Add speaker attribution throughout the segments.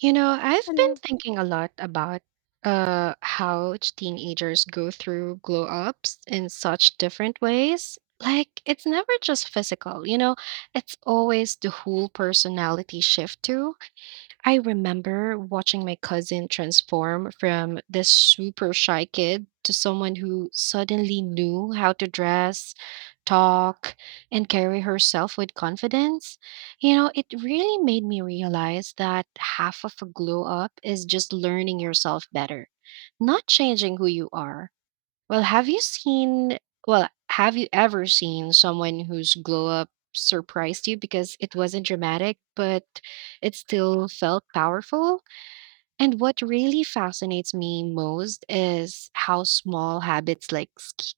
Speaker 1: You know, I've been
Speaker 2: Hello.
Speaker 1: thinking a lot about how teenagers go through glow ups in such different ways. Like it's never just physical, you know, it's always the whole personality shift too. I remember watching my cousin transform from this super shy kid to someone who suddenly knew how to dress, talk, and carry herself with confidence. You know, it really made me realize that half of a glow up is just learning yourself better, not changing who you are. Well, have you seen well, have you ever seen someone whose glow up surprised you because it wasn't dramatic, but it still felt powerful? And what really fascinates me most is how small habits like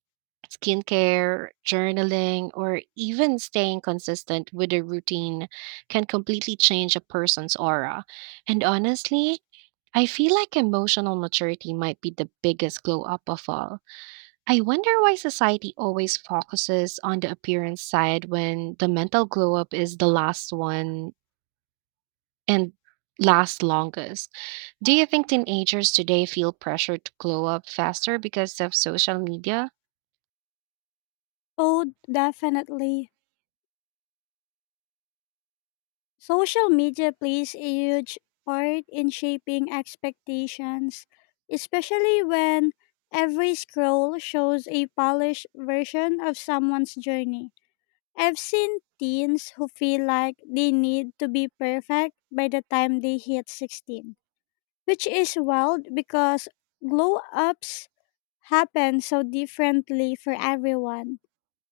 Speaker 1: skincare, journaling, or even staying consistent with a routine can completely change a person's aura. And honestly, I feel like emotional maturity might be the biggest glow up of all. I wonder why society always focuses on the appearance side when the mental glow up is the last one and lasts longest. Do you think teenagers today feel pressure to glow up faster because of social media?
Speaker 2: Oh, definitely. Social media plays a huge part in shaping expectations, especially when every scroll shows a polished version of someone's journey. I've seen teens who feel like they need to be perfect by the time they hit 16, which is wild because glow ups happen so differently for everyone.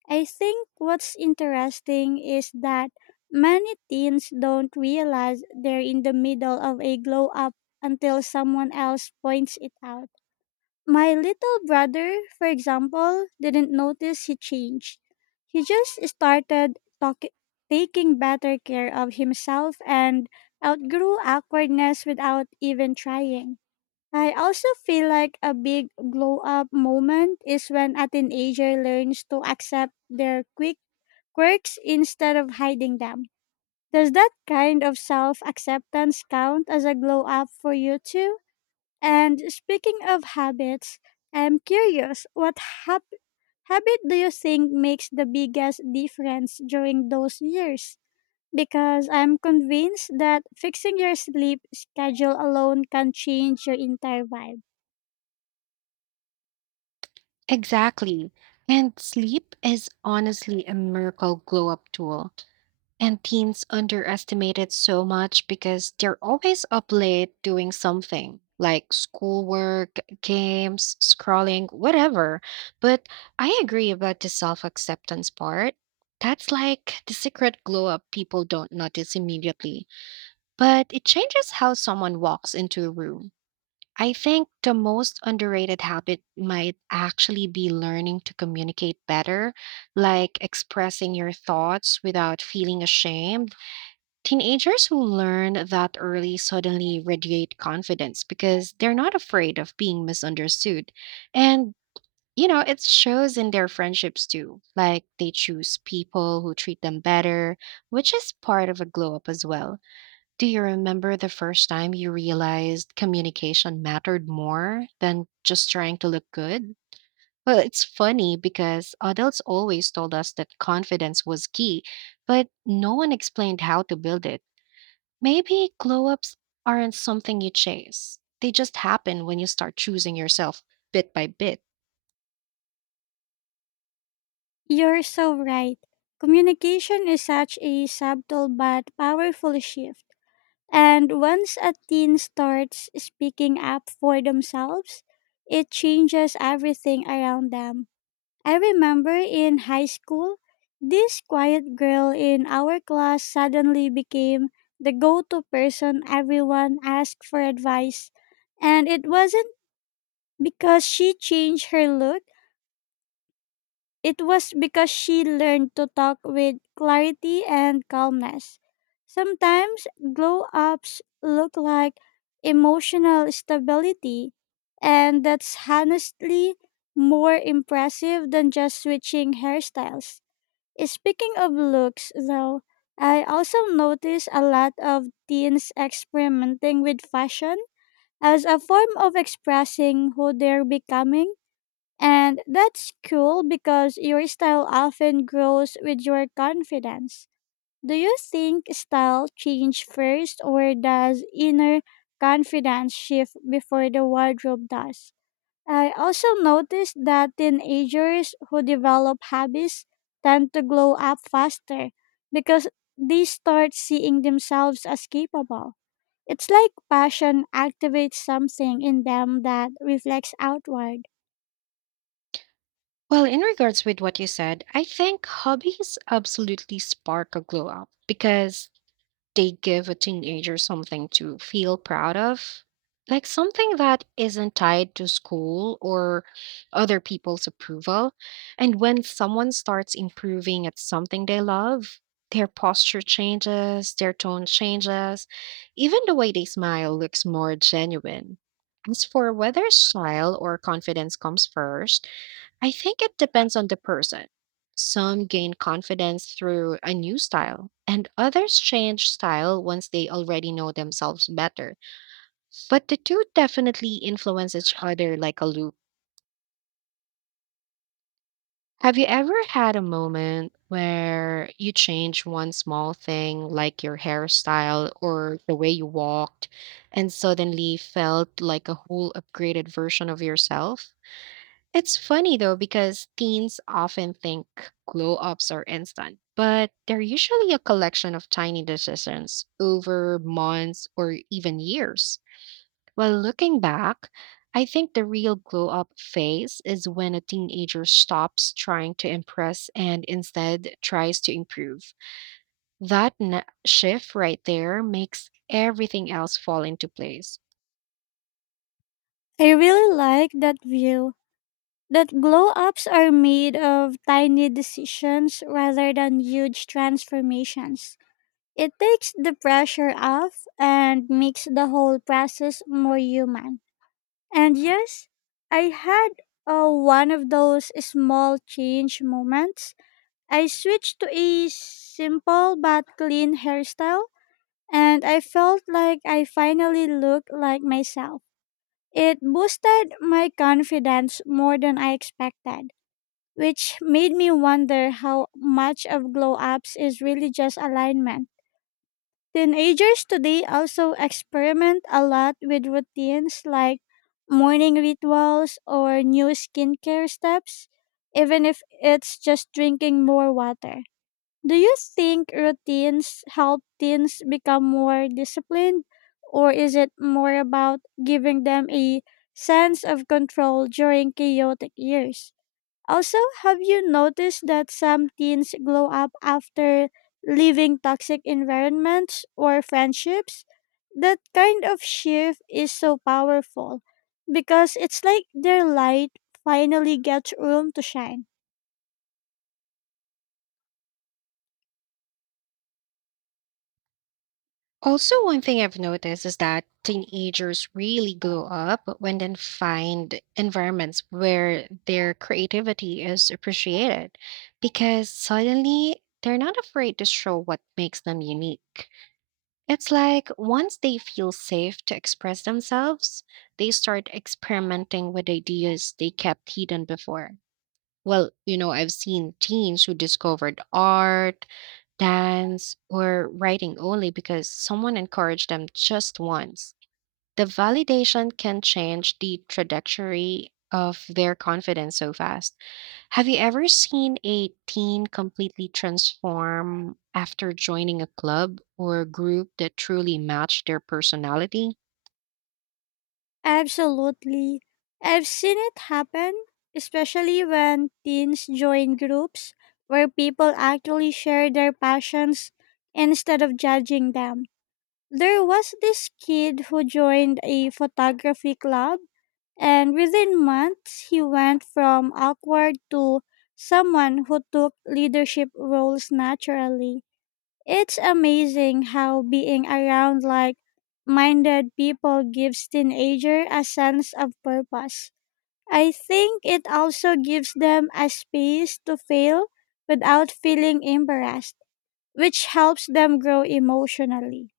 Speaker 2: I think what's interesting is that many teens don't realize they're in the middle of a glow up until someone else points it out. My little brother, for example, didn't notice he changed. He just started taking better care of himself and outgrew awkwardness without even trying. I also feel like a big glow up moment is when a teenager learns to accept their quick quirks instead of hiding them. Does that kind of self acceptance count as a glow up for you too? And speaking of habits, I'm curious what hab- habit do you think makes the biggest difference during those years? Because I'm convinced that fixing your sleep schedule alone can change your entire vibe.
Speaker 1: Exactly. And sleep is honestly a miracle glow up tool. And teens underestimated so much because they're always up late doing something like schoolwork, games, scrolling, whatever. But I agree about the self acceptance part. That's like the secret glow up people don't notice immediately, but it changes how someone walks into a room. I think the most underrated habit might actually be learning to communicate better, like expressing your thoughts without feeling ashamed. Teenagers who learn that early suddenly radiate confidence because they're not afraid of being misunderstood. And, you know, it shows in their friendships too. Like they choose people who treat them better, which is part of a glow up as well. Do you remember the first time you realized communication mattered more than just trying to look good? Well, it's funny because adults always told us that confidence was key, but no one explained how to build it. Maybe glow ups aren't something you chase. They just happen when you start choosing yourself bit by bit.
Speaker 2: You're so right. Communication is such a subtle but powerful shift. And once a teen starts speaking up for themselves, it changes everything around them. I remember in high school, this quiet girl in our class suddenly became the go to person everyone asked for advice. And it wasn't because she changed her look, it was because she learned to talk with clarity and calmness. Sometimes glow ups look like emotional stability, and that's honestly more impressive than just switching hairstyles. Speaking of looks, though, I also notice a lot of teens experimenting with fashion as a form of expressing who they're becoming, and that's cool because your style often grows with your confidence. Do you think style change first or does inner confidence shift before the wardrobe does? I also noticed that teenagers who develop habits tend to glow up faster because they start seeing themselves as capable. It's like passion activates something in them that reflects outward.
Speaker 1: Well, in regards with what you said, I think hobbies absolutely spark a glow up because they give a teenager something to feel proud of, like something that isn't tied to school or other people's approval. And when someone starts improving at something they love, their posture changes, their tone changes, even the way they smile looks more genuine. As for whether style or confidence comes first, I think it depends on the person. Some gain confidence through a new style, and others change style once they already know themselves better. But the two definitely influence each other like a loop. Have you ever had a moment where you changed one small thing, like your hairstyle or the way you walked, and suddenly felt like a whole upgraded version of yourself? It's funny though because teens often think glow ups are instant, but they're usually a collection of tiny decisions over months or even years. While looking back, I think the real glow up phase is when a teenager stops trying to impress and instead tries to improve. That shift right there makes everything else fall into place.
Speaker 2: I really like that view. That glow ups are made of tiny decisions rather than huge transformations. It takes the pressure off and makes the whole process more human. And yes, I had one of those small change moments. I switched to a simple but clean hairstyle, and I felt like I finally looked like myself. It boosted my confidence more than I expected, which made me wonder how much of glow ups is really just alignment. Teenagers today also experiment a lot with routines like morning rituals or new skincare steps, even if it's just drinking more water. Do you think routines help teens become more disciplined, or is it more about giving them a sense of control during chaotic years? Also, have you noticed that some teens glow up after leaving toxic environments or friendships? That kind of shift is so powerful because it's like their light finally gets room to shine.
Speaker 1: Also, one thing I've noticed is that teenagers really glow up when they find environments where their creativity is appreciated because suddenly they're not afraid to show what makes them unique. It's like once they feel safe to express themselves, they start experimenting with ideas they kept hidden before. Well, you know, I've seen teens who discovered art, dance, or writing only because someone encouraged them just once. The validation can change the trajectory of their confidence so fast. Have you ever seen a teen completely transform after joining a club or group that truly matched their personality?
Speaker 2: Absolutely. I've seen it happen, especially when teens join groups where people actually share their passions instead of judging them. There was this kid who joined a photography club, and within months, he went from awkward to someone who took leadership roles naturally. It's amazing how being around like minded people gives teenager a sense of purpose. I think it also gives them a space to fail without feeling embarrassed, which helps them grow emotionally.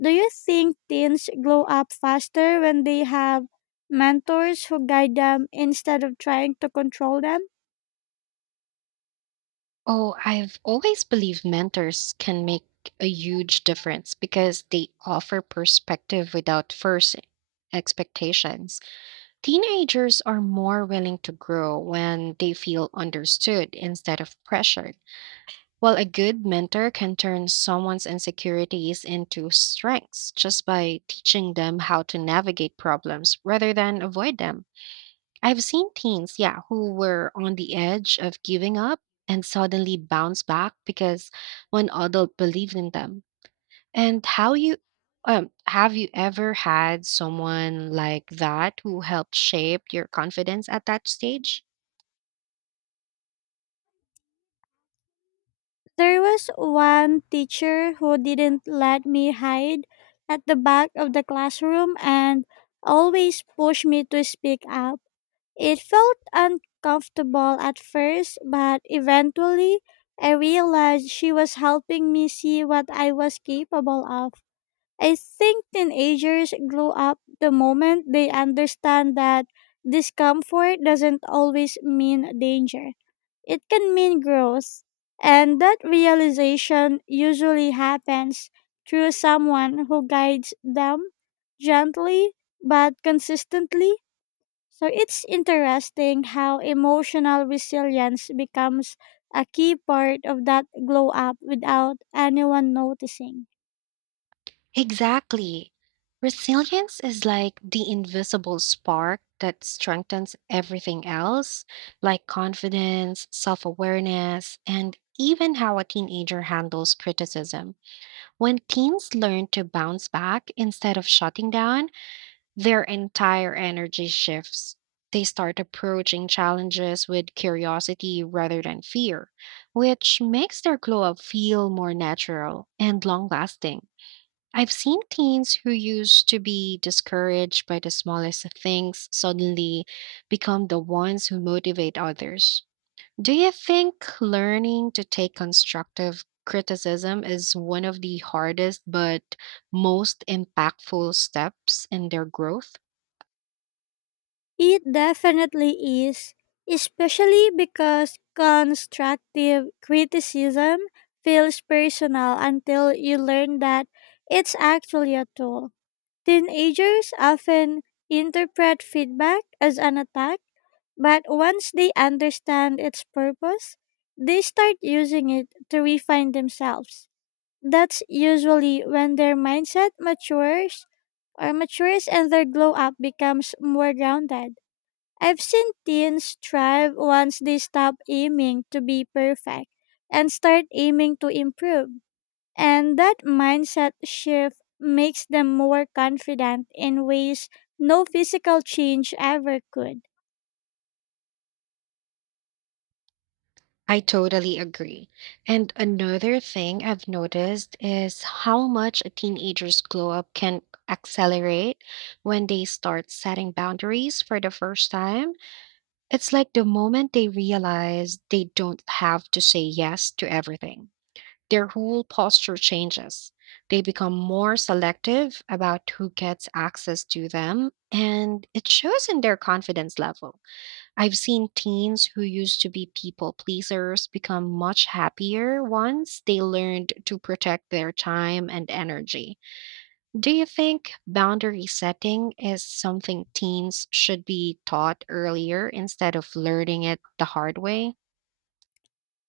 Speaker 2: Do you think teens grow up faster when they have mentors who guide them instead of trying to control them?
Speaker 1: Oh, I've always believed mentors can make a huge difference because they offer perspective without first expectations. Teenagers are more willing to grow when they feel understood instead of pressured, while a good mentor can turn someone's insecurities into strengths just by teaching them how to navigate problems rather than avoid them. I've seen teens, yeah, who were on the edge of giving up and suddenly bounce back because one adult believed in them. And how you Have you ever had someone like that who helped shape your confidence at that stage?
Speaker 2: There was one teacher who didn't let me hide at the back of the classroom and always pushed me to speak up. It felt uncomfortable at first, but eventually I realized she was helping me see what I was capable of. I think teenagers grow up the moment they understand that discomfort doesn't always mean danger. It can mean growth, and that realization usually happens through someone who guides them gently but consistently. So it's interesting how emotional resilience becomes a key part of that glow up without anyone noticing.
Speaker 1: Exactly. Resilience is like the invisible spark that strengthens everything else, like confidence, self awareness, and even how a teenager handles criticism. When teens learn to bounce back instead of shutting down, their entire energy shifts. They start approaching challenges with curiosity rather than fear, which makes their glow up feel more natural and long lasting. I've seen teens who used to be discouraged by the smallest of things suddenly become the ones who motivate others. Do you think learning to take constructive criticism is one of the hardest but most impactful steps in their growth?
Speaker 2: It definitely is, especially because constructive criticism feels personal until you learn that it's actually a tool. Teenagers often interpret feedback as an attack, but once they understand its purpose, they start using it to refine themselves. That's usually when their mindset matures and their glow up becomes more grounded. I've seen teens thrive once they stop aiming to be perfect and start aiming to improve. And that mindset shift makes them more confident in ways no physical change ever could.
Speaker 1: I totally agree. And another thing I've noticed is how much a teenager's glow up can accelerate when they start setting boundaries for the first time. It's like the moment they realize they don't have to say yes to everything, their whole posture changes. They become more selective about who gets access to them, and it shows in their confidence level. I've seen teens who used to be people pleasers become much happier once they learned to protect their time and energy. Do you think boundary setting is something teens should be taught earlier instead of learning it the hard way?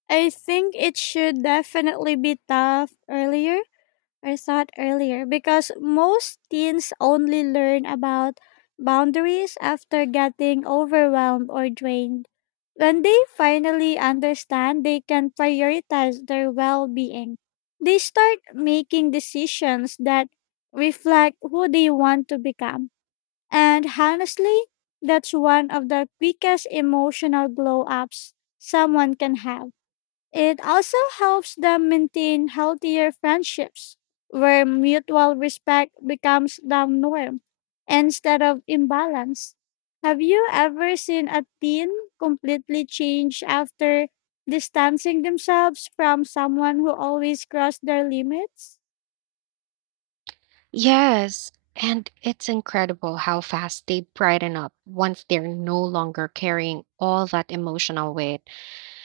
Speaker 2: I think it should definitely be I thought earlier, because most teens only learn about boundaries after getting overwhelmed or drained. When they finally understand they can prioritize their well being, they start making decisions that reflect who they want to become. And honestly, that's one of the quickest emotional glow ups someone can have. It also helps them maintain healthier friendships where mutual respect becomes the norm instead of imbalance. Have you ever seen a teen completely change after distancing themselves from someone who always crossed their limits?
Speaker 1: Yes, and it's incredible how fast they brighten up once they're no longer carrying all that emotional weight.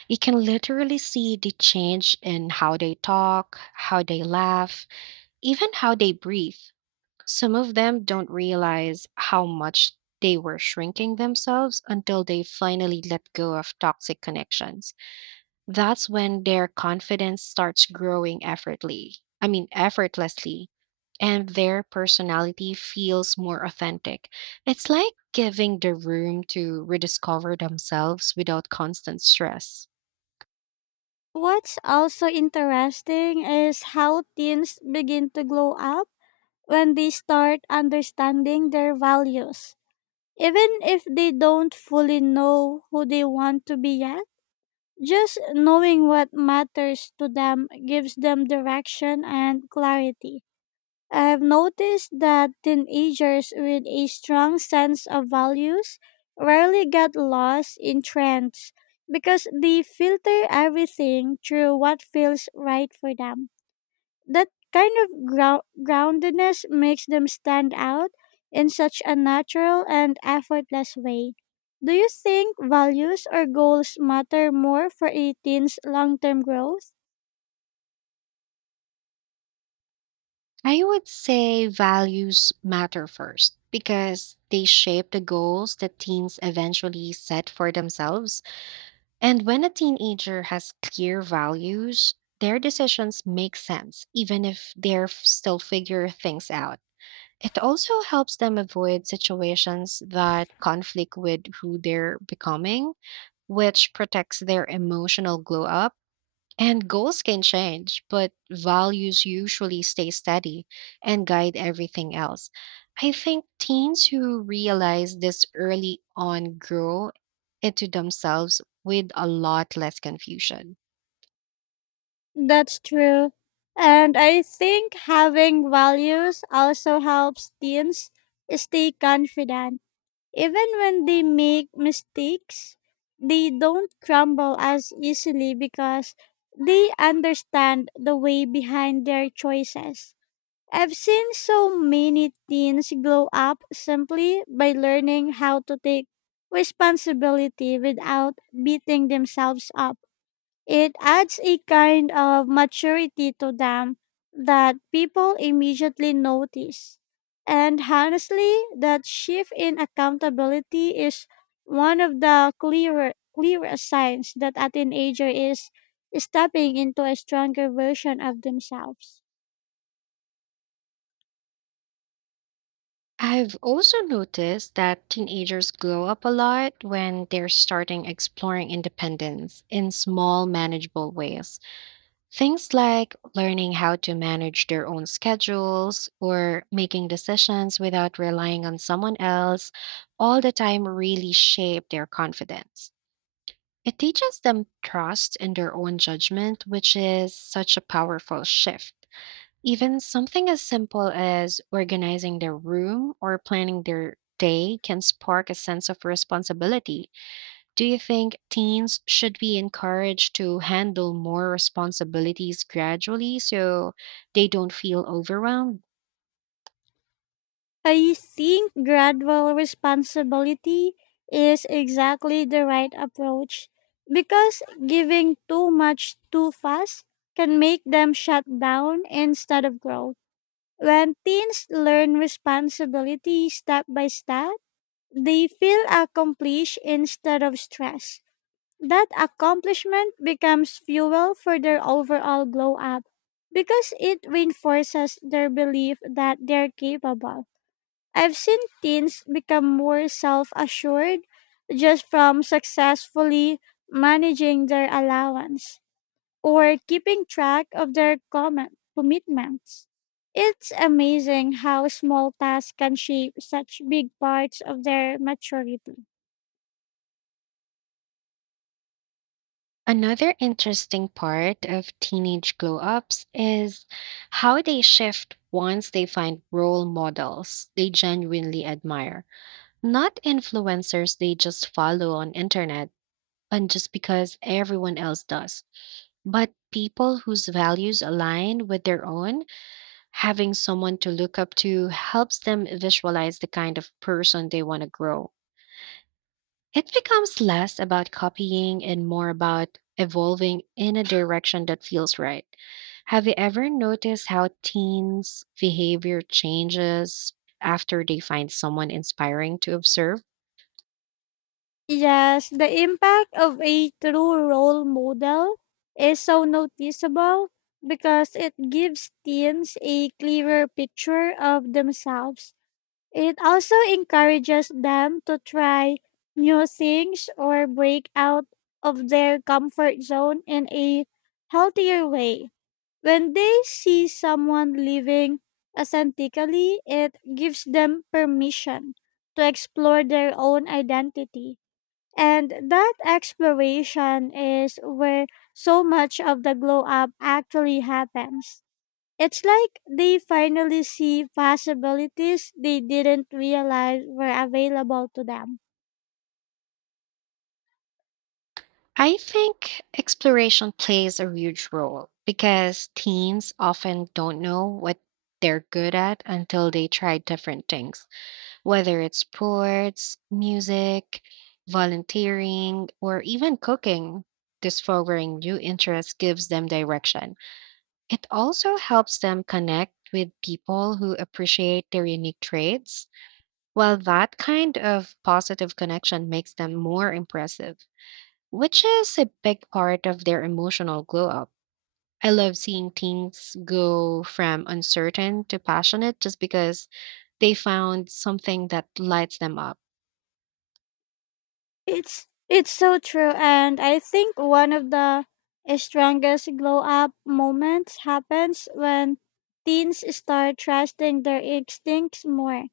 Speaker 1: You can literally see the change in how they talk, how they laugh, even how they breathe. Some of them don't realize how much they were shrinking themselves until they finally let go of toxic connections. That's when their confidence starts growing effortlessly. I mean, effortlessly. And their personality feels more authentic. It's like giving the room to rediscover themselves without constant stress.
Speaker 2: What's also interesting is how teens begin to glow up when they start understanding their values. Even if they don't fully know who they want to be yet, just knowing what matters to them gives them direction and clarity. I've noticed that teenagers with a strong sense of values rarely get lost in trends because they filter everything through what feels right for them. That kind of groundedness makes them stand out in such a natural and effortless way. Do you think values or goals matter more for a teen's long term growth?
Speaker 1: I would say values matter first because they shape the goals that teens eventually set for themselves. And when a teenager has clear values, their decisions make sense, even if they're still figure things out. It also helps them avoid situations that conflict with who they're becoming, which protects their emotional glow up. And goals can change, but values usually stay steady and guide everything else. I think teens who realize this early on grow into themselves with a lot less confusion.
Speaker 2: That's true. And I think having values also helps teens stay confident. Even when they make mistakes, they don't crumble as easily because they understand the way behind their choices. I've seen so many teens grow up simply by learning how to take responsibility without beating themselves up. It adds a kind of maturity to them that people immediately notice. And honestly, that shift in accountability is one of the clearest signs that a teenager is stepping into a stronger version of themselves.
Speaker 1: I've also noticed that teenagers glow up a lot when they're starting exploring independence in small, manageable ways. Things like learning how to manage their own schedules or making decisions without relying on someone else all the time really shape their confidence. It teaches them trust in their own judgment, which is such a powerful shift. Even something as simple as organizing their room or planning their day can spark a sense of responsibility. Do you think teens should be encouraged to handle more responsibilities gradually so they don't feel overwhelmed?
Speaker 2: I think gradual responsibility is exactly the right approach because giving too much too fast can make them shut down instead of grow. When teens learn responsibility step by step, they feel accomplished instead of stress. That accomplishment becomes fuel for their overall glow up because it reinforces their belief that they're capable. I've seen teens become more self assured just from successfully managing their allowance or keeping track of their commitments. It's amazing how small tasks can shape such big parts of their maturity.
Speaker 1: Another interesting part of teenage glow ups is how they shift once they find role models they genuinely admire, not influencers they just follow on internet and just because everyone else does, but people whose values align with their own. Having someone to look up to helps them visualize the kind of person they want to grow. It becomes less about copying and more about evolving in a direction that feels right. Have you ever noticed how teens' behavior changes after they find someone inspiring to observe?
Speaker 2: Yes, the impact of a true role model is so noticeable because it gives teens a clearer picture of themselves. It also encourages them to try new things or break out of their comfort zone in a healthier way. When they see someone living authentically, it gives them permission to explore their own identity. And that exploration is where so much of the glow up actually happens. It's like they finally see possibilities they didn't realize were available to them.
Speaker 1: I think exploration plays a huge role because teens often don't know what they're good at until they try different things, whether it's sports, music, volunteering, or even cooking. Discovering new interests gives them direction. It also helps them connect with people who appreciate their unique traits. While that kind of positive connection makes them more impressive, which is a big part of their emotional glow up. I love seeing teens go from uncertain to passionate just because they found something that lights them up.
Speaker 2: It's so true, and I think one of the strongest glow up moments happens when teens start trusting their instincts more.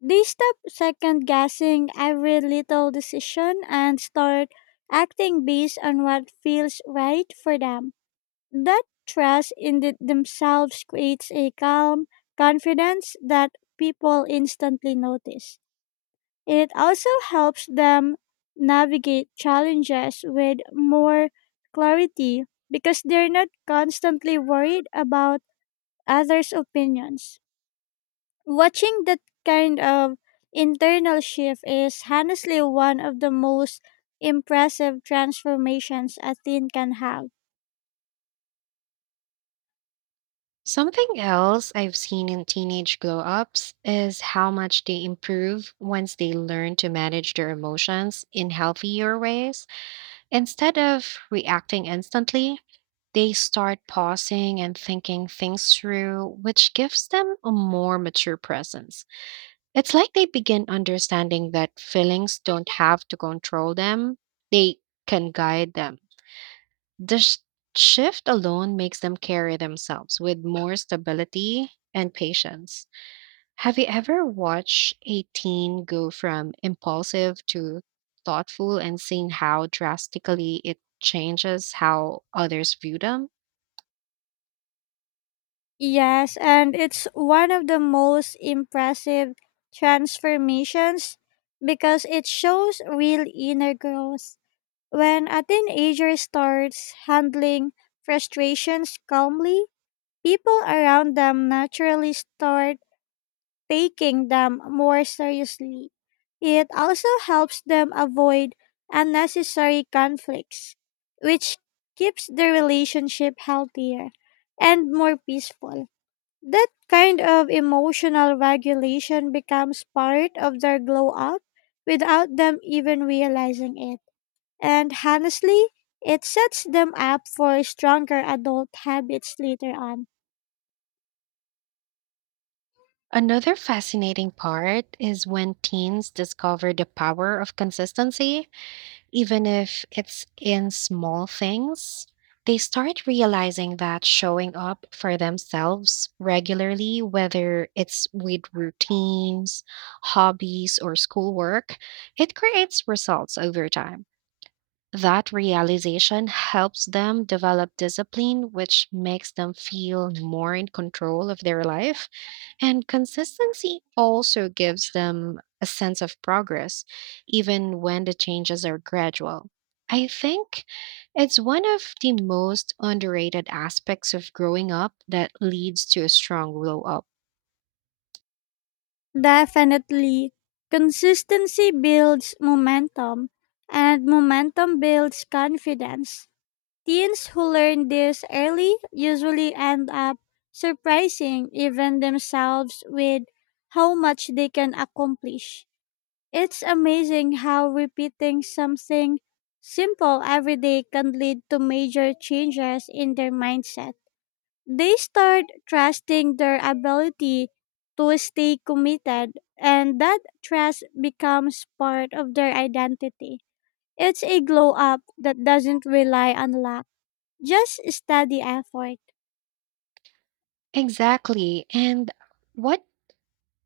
Speaker 2: They stop second guessing every little decision and start acting based on what feels right for them. That trust in themselves creates a calm confidence that people instantly notice. It also helps them navigate challenges with more clarity because they're not constantly worried about others' opinions. Watching that kind of internal shift is honestly one of the most impressive transformations a teen can have.
Speaker 1: Something else I've seen in teenage glow ups is how much they improve once they learn to manage their emotions in healthier ways. Instead of reacting instantly, they start pausing and thinking things through, which gives them a more mature presence. It's like they begin understanding that feelings don't have to control them, they can guide them. The shift alone makes them carry themselves with more stability and patience. Have you ever watched a teen go from impulsive to thoughtful and seen how drastically it changes how others view them?
Speaker 2: Yes, and it's one of the most impressive transformations because it shows real inner growth. When a teenager starts handling frustrations calmly, people around them naturally start taking them more seriously. It also helps them avoid unnecessary conflicts, which keeps the relationship healthier and more peaceful. That kind of emotional regulation becomes part of their glow up without them even realizing it. And honestly, it sets them up for stronger adult habits later on.
Speaker 1: Another fascinating part is when teens discover the power of consistency. Even if it's in small things, they start realizing that showing up for themselves regularly, whether it's with routines, hobbies, or schoolwork, it creates results over time. That realization helps them develop discipline, which makes them feel more in control of their life, and consistency also gives them a sense of progress, even when the changes are gradual. I think it's one of the most underrated aspects of growing up that leads to a strong glow up.
Speaker 2: Definitely, consistency builds momentum, and momentum builds confidence. Teens who learn this early usually end up surprising even themselves with how much they can accomplish. It's amazing how repeating something simple every day can lead to major changes in their mindset. They start trusting their ability to stay committed, and that trust becomes part of their identity. It's a glow up that doesn't rely on luck, just steady effort.
Speaker 1: Exactly. And what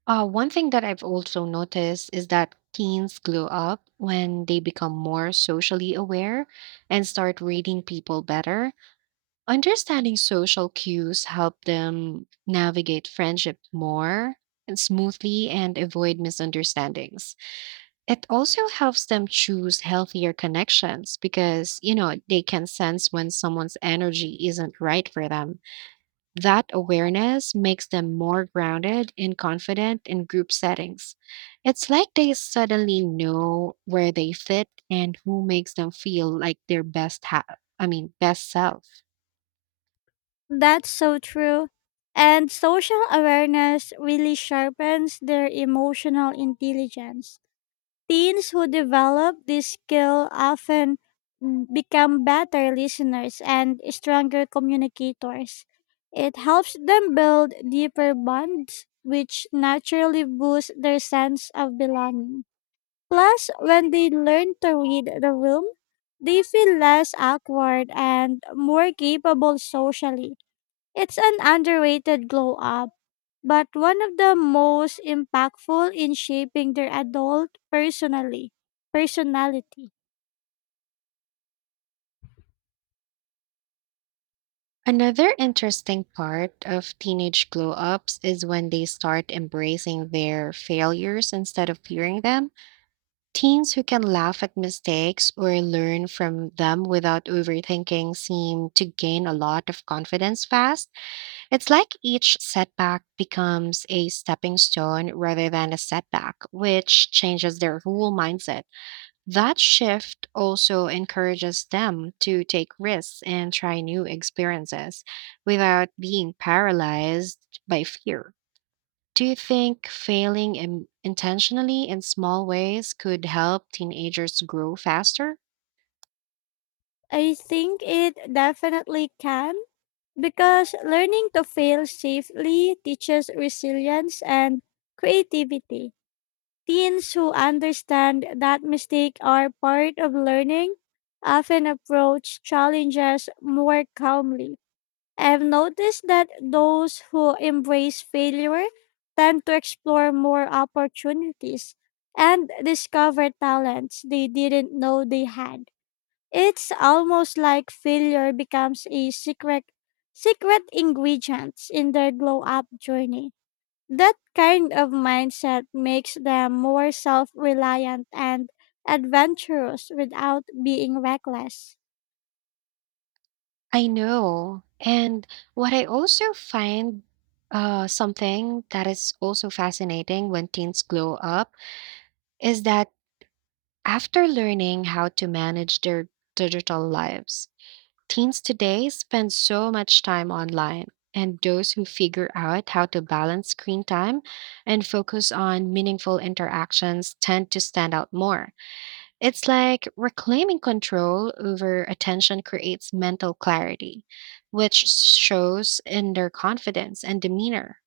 Speaker 1: one thing that I've also noticed is that teens glow up when they become more socially aware and start reading people better. Understanding social cues help them navigate friendship more and smoothly and avoid misunderstandings. It also helps them choose healthier connections because, you know, they can sense when someone's energy isn't right for them. That awareness makes them more grounded and confident in group settings. It's like they suddenly know where they fit and who makes them feel like their I mean, best self.
Speaker 2: That's so true. And social awareness really sharpens their emotional intelligence. Teens who develop this skill often become better listeners and stronger communicators. It helps them build deeper bonds, which naturally boosts their sense of belonging. Plus, when they learn to read the room, they feel less awkward and more capable socially. It's an underrated glow up, but one of the most impactful in shaping their adult personally personality.
Speaker 1: Another interesting part of teenage glow ups is when they start embracing their failures instead of fearing them. Teens who can laugh at mistakes or learn from them without overthinking seem to gain a lot of confidence fast. It's like each setback becomes a stepping stone rather than a setback, which changes their whole mindset. That shift also encourages them to take risks and try new experiences without being paralyzed by fear. Do you think failing intentionally in small ways could help teenagers grow faster?
Speaker 2: I think it definitely can because learning to fail safely teaches resilience and creativity. Teens who understand that mistakes are part of learning often approach challenges more calmly. I've noticed that those who embrace failure tend to explore more opportunities and discover talents they didn't know they had. It's almost like failure becomes a secret ingredient in their glow up journey. That kind of mindset makes them more self-reliant and adventurous without being reckless.
Speaker 1: I know. And what I also find Something that is also fascinating when teens grow up is that after learning how to manage their digital lives, teens today spend so much time online, and those who figure out how to balance screen time and focus on meaningful interactions tend to stand out more. It's like reclaiming control over attention creates mental clarity, which shows in their confidence and demeanor.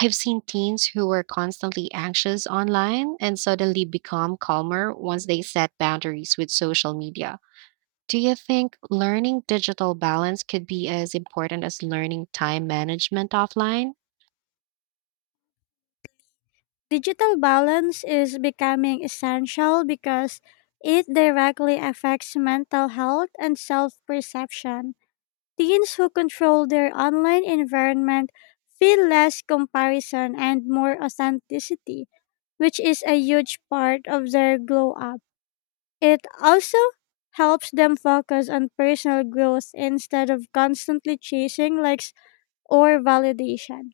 Speaker 1: I've seen teens who were constantly anxious online and suddenly become calmer once they set boundaries with social media. Do you think learning digital balance could be as important as learning time management offline?
Speaker 2: Digital balance is becoming essential because it directly affects mental health and self perception. Teens who control their online environment feel less comparison and more authenticity, which is a huge part of their glow up. It also helps them focus on personal growth instead of constantly chasing likes or validation.